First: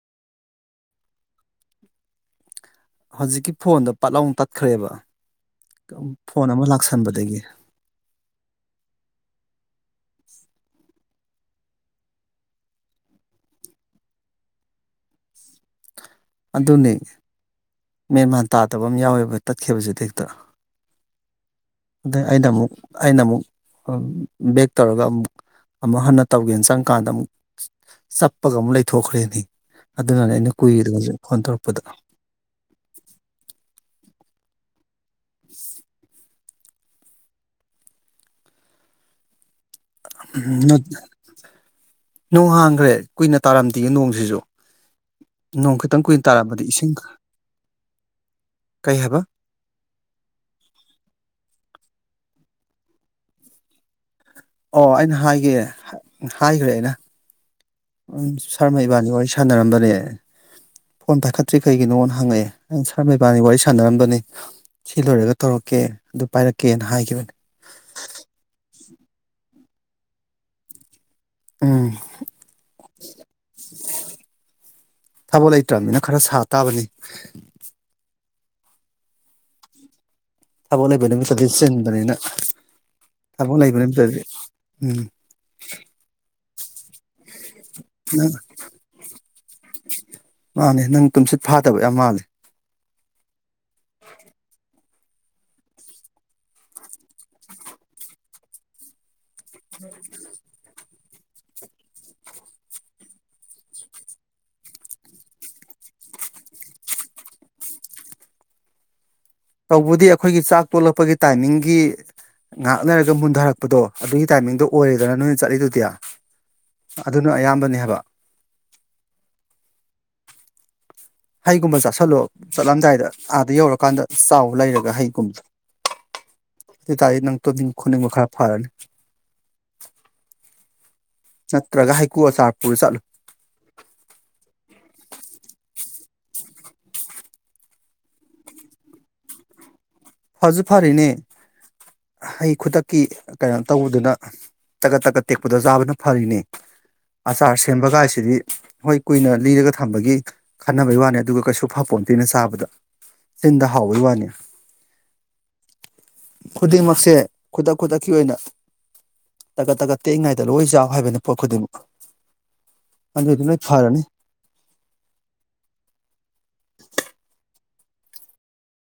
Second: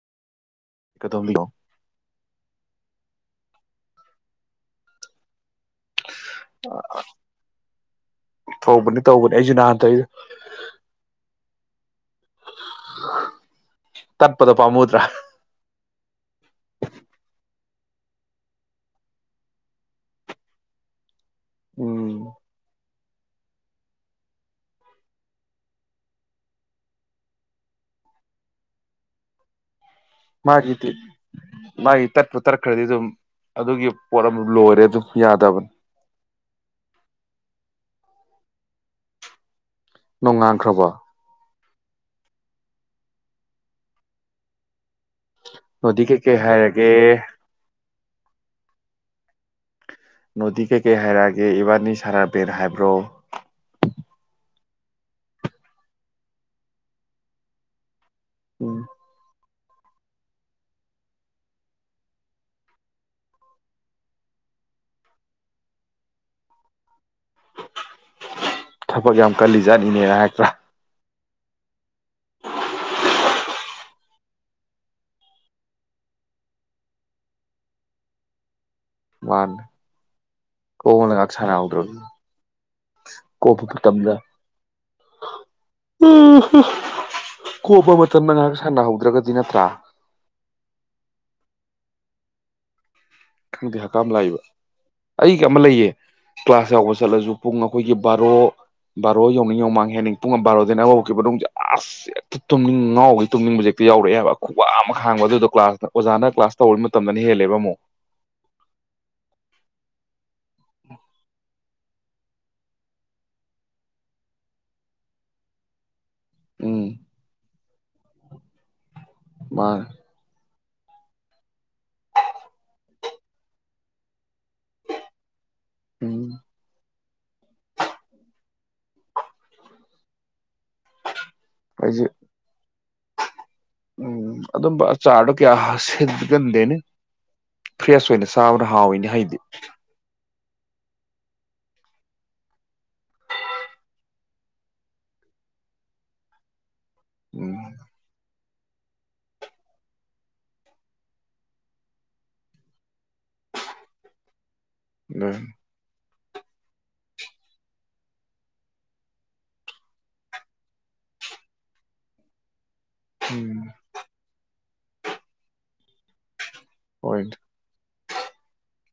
ꯀꯩ ꯗꯧꯔꯝꯃꯤꯅꯣ ꯍꯧꯖꯤꯛꯀꯤ ꯐꯣꯟꯗꯣ ꯄꯥꯠꯂꯥꯎꯅ ꯇꯠꯈ꯭ꯔꯦꯕ ꯐꯣꯟ ꯑꯃ ꯂꯥꯛꯁꯟꯕꯗꯒꯤ ꯇꯧꯕꯅꯦ ꯑꯩꯁꯨ ꯅꯍꯥꯟ ꯇꯧꯑ ꯇꯠꯄꯗꯣ ꯄꯥꯝꯃꯨꯗ꯭ꯔꯥ ꯑꯗꯨꯅꯤ ꯃꯦꯟ ꯃꯥꯟ ꯇꯥꯗꯕ ꯑꯃ ꯌꯥꯎꯋꯦꯕ ꯇꯠꯈꯤꯕꯁꯤꯗꯤ ꯍꯦꯛꯇ ꯑꯗ ꯎꯝ ꯑꯩꯗ ꯑꯃꯨꯛ ꯑꯩꯅ ꯑꯃꯨꯛ ꯕꯦꯛ ꯇꯧꯔꯒ ꯑꯃꯨꯛ ꯑꯃꯨꯛ ꯍꯟꯅ ꯇꯧꯒꯦꯅ ꯆꯪꯀꯥꯟꯗ ꯑꯃꯨꯛ ꯆꯞꯄꯒ ꯑꯃꯨꯛ ꯂꯩꯊꯣꯛꯈ꯭ꯔꯦꯅꯦ ꯑꯗꯨꯅꯅꯦ ꯑꯩꯅ ꯀꯨꯏꯔꯤꯗꯣ ꯍꯧꯖꯤꯛ ꯐꯣꯟ ꯇꯧꯔꯛꯄꯗ ꯃꯥꯒꯤꯗꯤ ꯇꯠꯄꯨ ꯇꯠꯈ꯭ꯔꯗꯤ ꯑꯗꯨꯝ ꯑꯗꯨꯒꯤ ꯄꯣꯔꯝ ꯂꯣꯏꯔꯦ ꯑꯗꯨ ꯌꯥꯗꯕꯅꯦ ꯅꯣꯡꯉꯥꯟꯈ꯭ꯔꯕꯣ ꯅꯣꯡ ꯍꯥꯡꯒ꯭ꯔꯦ ꯀꯨꯏꯅ ꯇꯥꯔꯝꯗꯦ ꯅꯣꯡꯁꯤꯁꯨ ꯅꯣꯡ ꯈꯤꯇꯪ ꯅꯣꯗꯤ ꯀꯨꯏꯅ ꯀꯩꯀꯩ ꯇꯥꯔꯝꯕꯗꯤ ꯍꯥꯏꯔꯒꯦ ꯀꯩꯍꯥꯏꯕ ꯅꯣꯗꯤ ꯀꯩꯀꯩ ꯍꯥꯏꯔꯛꯑꯒꯦ ꯏꯕꯥꯅꯤ ꯁꯥꯅꯕ꯭ꯔꯦ ꯍꯥꯏꯕ꯭ꯔꯣ ꯑꯣ ꯑꯩꯅ ꯍꯥꯏꯒꯦ ꯍꯥꯏꯈ꯭ꯔꯦ ꯑꯩꯅ ꯎꯝ ꯁꯔꯃ ꯏꯕꯅꯤ ꯋꯥꯔꯤ ꯁꯥꯟꯅꯔꯝꯕꯅꯦ ꯐꯣꯟ ꯄꯥꯏꯈꯠꯇ꯭ꯔꯤ ꯀꯩꯒꯤꯅꯣꯅ ꯍꯪꯉꯛꯑꯦ ꯑꯪ ꯁꯔꯃ ꯏꯕꯥꯅꯤ ꯋꯥꯔꯤ ꯁꯥꯟꯅꯔꯝꯕꯅꯤ ꯁꯤ ꯂꯣꯏꯔꯒ ꯇꯧꯔꯛꯀꯦ ꯑꯗꯨ ꯄꯥꯏꯔꯛꯀꯦꯅ ꯍꯥꯏꯒꯤꯕꯅꯤ ꯊꯕꯛ ꯌꯥꯝ ꯀꯜꯂꯤꯖꯥꯠꯅꯤꯅꯦꯅ ꯍꯥꯏꯔꯛꯇ꯭ꯔꯥ ꯎꯝ ꯊꯕꯛ ꯂꯩꯇ꯭ꯔꯝꯅꯤꯅ ꯈꯔ ꯁꯥ ꯇꯥꯕꯅꯤ ꯃꯥꯅꯤ ꯊꯕꯛ ꯂꯩꯕ ꯅꯨꯃꯤꯠꯇꯗꯤ ꯆꯤꯟꯕꯅꯤꯅ ꯊꯕꯛ ꯀꯣꯝꯕ ꯂꯩꯕ ꯃꯇꯝꯗ ꯅꯨꯃꯤꯠꯇꯗꯤ ꯎꯝ ꯑꯍ ꯀꯣꯝꯕ ꯅꯪ ꯃꯇꯝꯗ ꯉꯥꯏꯍꯥꯛ ꯁꯥꯟꯅꯍꯧꯗ꯭ꯔꯒꯗꯤ ꯅꯠꯇ꯭ꯔꯥ ꯗꯕ ꯌꯥꯝ ꯃꯥꯜꯂꯦ ꯈꯪꯗꯦ ꯍꯛꯀꯝ ꯂꯥꯛꯏꯕ ꯑꯩꯒ ꯑꯃ ꯂꯩꯌꯦ ꯀ꯭ꯂꯥꯁ ꯌꯥꯎꯕ ꯆꯠꯂꯁꯨ ꯄꯨꯡ ꯑꯩꯈꯣꯏꯒꯤ ꯕꯥꯔꯣ ꯌꯧꯅꯤꯡ ꯌꯣꯡꯃꯥꯡ ꯍꯦꯅꯤꯡ ꯄꯨꯡ ꯑꯃ ꯕꯥꯔꯣꯗꯤꯅ ꯑꯃ ꯃꯅꯨꯡꯁꯦ ꯑꯁ ꯍꯦꯛꯇ ꯇꯨꯝꯅꯤꯡ ꯉꯥꯎꯕ ꯇꯨꯝꯅꯤꯡꯕ ꯍꯦꯛꯇ ꯌꯥꯎꯔꯛꯑꯦꯕ ꯈꯨꯋꯥ ꯑꯃ ꯈꯥꯡꯕ ꯑꯗꯨꯗꯣ ꯀ꯭ꯂꯥꯁ ꯑꯣꯖꯥꯅ ꯀ꯭ꯂꯥꯁ ꯇꯧ ꯃꯇꯝꯗꯅ ꯍꯦꯜꯂꯦꯕ ꯑꯃꯨꯛ ꯇꯧꯕꯗꯤ ꯑꯩꯈꯣꯏꯒꯤ ꯆꯥꯛ ꯇꯣꯂꯛꯄꯒꯤ ꯇꯥꯏꯃꯤꯡꯒꯤ ꯉꯥꯛ ꯂꯩꯔꯒ ꯃꯨꯊꯔꯛꯄꯗꯣ ꯑꯗꯨꯒꯤ ꯇꯥꯏꯃꯤꯡꯗꯣ ꯑꯣꯏꯔꯦꯗꯅ ꯅꯣꯏꯅ ꯆꯠꯂꯤꯗꯨꯗꯤ ꯎꯝ ꯑꯗꯨꯅ ꯑꯌꯥꯝꯕꯅꯦ ꯍꯥꯏꯕ ꯃꯥꯅꯤ ꯍꯩꯒꯨꯝꯕ ꯆꯥꯥꯁꯜꯂꯣ ꯆꯠꯂꯝꯗꯥꯏꯗ ꯑꯥꯗ ꯌꯧꯔꯀꯥꯟꯗ ꯆꯥꯎ ꯂꯩꯔꯒ ꯍꯩꯒꯨꯝꯕꯗ ꯎꯝ ꯑꯗꯨ ꯇꯥꯏ ꯅꯪ ꯇꯣ ꯈꯨꯅꯤꯡꯕ ꯈꯔ ꯐꯔꯅꯤ ꯅꯠꯇ꯭ꯔꯒ ꯑꯩꯁꯦ ꯍꯩꯀꯨ ꯑꯆꯥꯔ ꯄꯨꯔ ꯆꯠꯂꯨ ꯆꯥꯔꯗꯣ ꯀꯌꯥ ꯍꯥ ꯁꯤꯠꯒꯟꯗꯦꯅꯦ ꯐ꯭ꯔꯦꯁ ꯑꯣꯏꯅ ꯁꯥꯕꯅ ꯍꯥꯎꯏꯅꯦ ꯍꯩꯗꯤ ꯐꯁꯨ ꯐꯔꯤꯅꯦ ꯍꯩ ꯈꯨꯗꯛꯀꯤ ꯀꯩꯅꯣ ꯇꯧꯕꯗꯨꯅ ꯇꯀꯠ ꯇꯛꯀꯠ ꯇꯦꯛꯄꯗ ꯆꯥꯕꯅ ꯐꯔꯤꯅꯦ ꯎꯝ ꯑꯆꯥꯔ ꯁꯦꯝꯕꯒꯥꯏꯁꯤꯗꯤ ꯍꯣꯏ ꯀꯨꯏꯅ ꯂꯤꯔꯒ ꯊꯝꯕꯒꯤ ꯈꯟꯅꯕꯩ ꯋꯥꯅꯤ ꯑꯗꯨꯒ ꯀꯩꯁꯨ ꯐꯄꯣꯟꯇꯤꯅ ꯆꯥꯕꯗ ꯆꯤꯟꯗ ꯍꯥꯎꯕꯩ ꯋꯥꯅꯤ ꯎꯝ ꯈꯨꯗꯤꯡꯃꯛꯁꯦ ꯈꯨꯗꯛ ꯈꯨꯗꯛꯀꯤ ꯑꯣꯏꯅ ꯇꯀꯠ ꯇꯀꯠ ꯇꯦꯛꯏꯉꯩꯗ ꯂꯣꯏ ꯆꯥꯎ ꯍꯥꯏꯕꯅꯤ ꯄꯣꯠ ꯈꯨꯗꯤꯡꯃꯛ ꯑ ꯎꯝ ꯑꯗꯨꯗꯤꯅ ꯐꯥꯔꯅꯤ ꯈꯣꯏ